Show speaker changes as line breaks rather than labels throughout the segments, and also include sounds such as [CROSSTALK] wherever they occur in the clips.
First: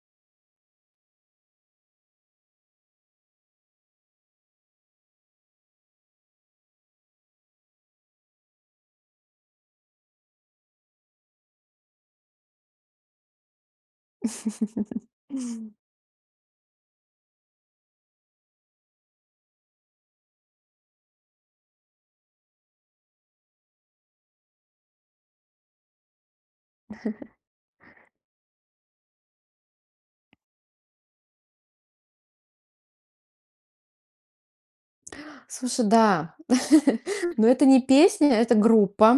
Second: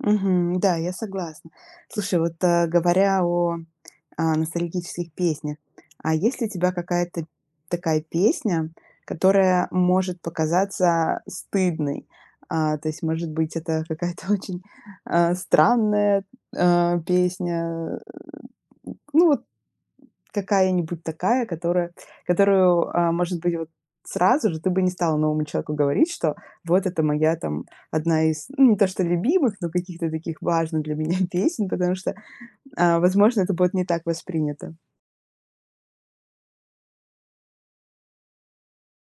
Мгм. Да, я согласна. Слушай, вот, а, говоря о, а, ностальгических песнях. А есть ли у тебя какая-то такая песня, которая может показаться стыдной? А, то есть, может быть, это какая-то очень,
[LAUGHS]
а, странная, а, песня. Э, ну, вот какая-нибудь такая, которая которую, а, может быть, вот, сразу же ты бы не стала новому человеку говорить, что вот это моя
[CHUCKLES]
там, 1 из не то что любимых, но каких-то таких важных для меня песен, потому что, а, возможно, это будет не так воспринято.
Слушай, да. [CHUCKLES] Но это не песня, это группа,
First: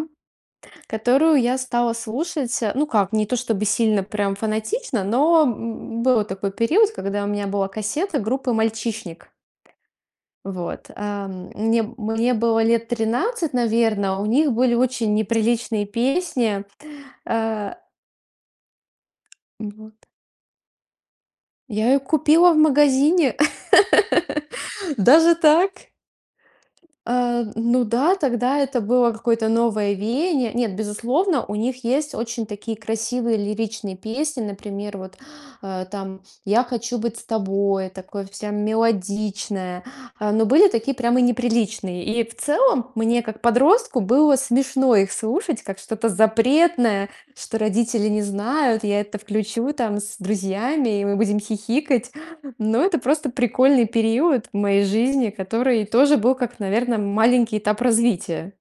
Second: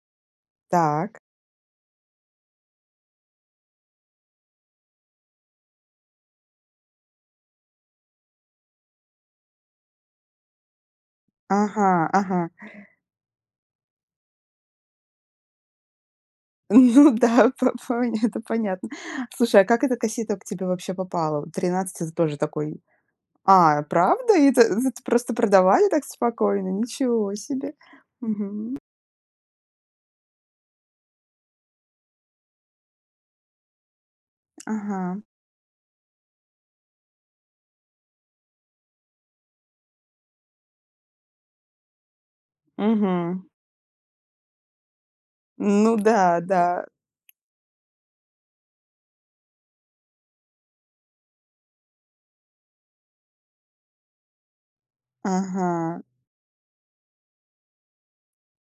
Так.
которую я стала слушать, э, ну, как, не то чтобы сильно прям фанатично, но, м, был такой период, когда у меня была кассета группы "Мальчишник". Вот, ам, мне б
Ага,
мне
ага.
было лет 13, наверно, у них были очень неприличные песни.
М, ну да, по
А
поня это понятно. Слушай, а как эта
Вот.
кассета к тебе вообще попала? Вот
Я
13-
её
это з тоже
купила в
такой.
магазине,
А, правда? И это
[LAUGHS]
это просто
даже так.
продавали так спокойно? Ничего
А,
себе.
ну да, тогда
Мгм.
это было какое-то новое веяние. Нет, безусловно, у них есть очень такие красивые лиричные песни, например, вот,
Ага.
а, там, "Я хочу быть с тобой", такое вся мелодичная, а, но были такие прямо неприличные. И в целом мне, как
Мгм.
подростку, было смешно их слушать как
Ну
что-то
да, да.
запретное, что родители не знают, я это включу там с друзьями, и мы будем хихикать. Но это просто прикольный период моей жизни, который
Ага.
тоже был как, наверно, маленький этап развития.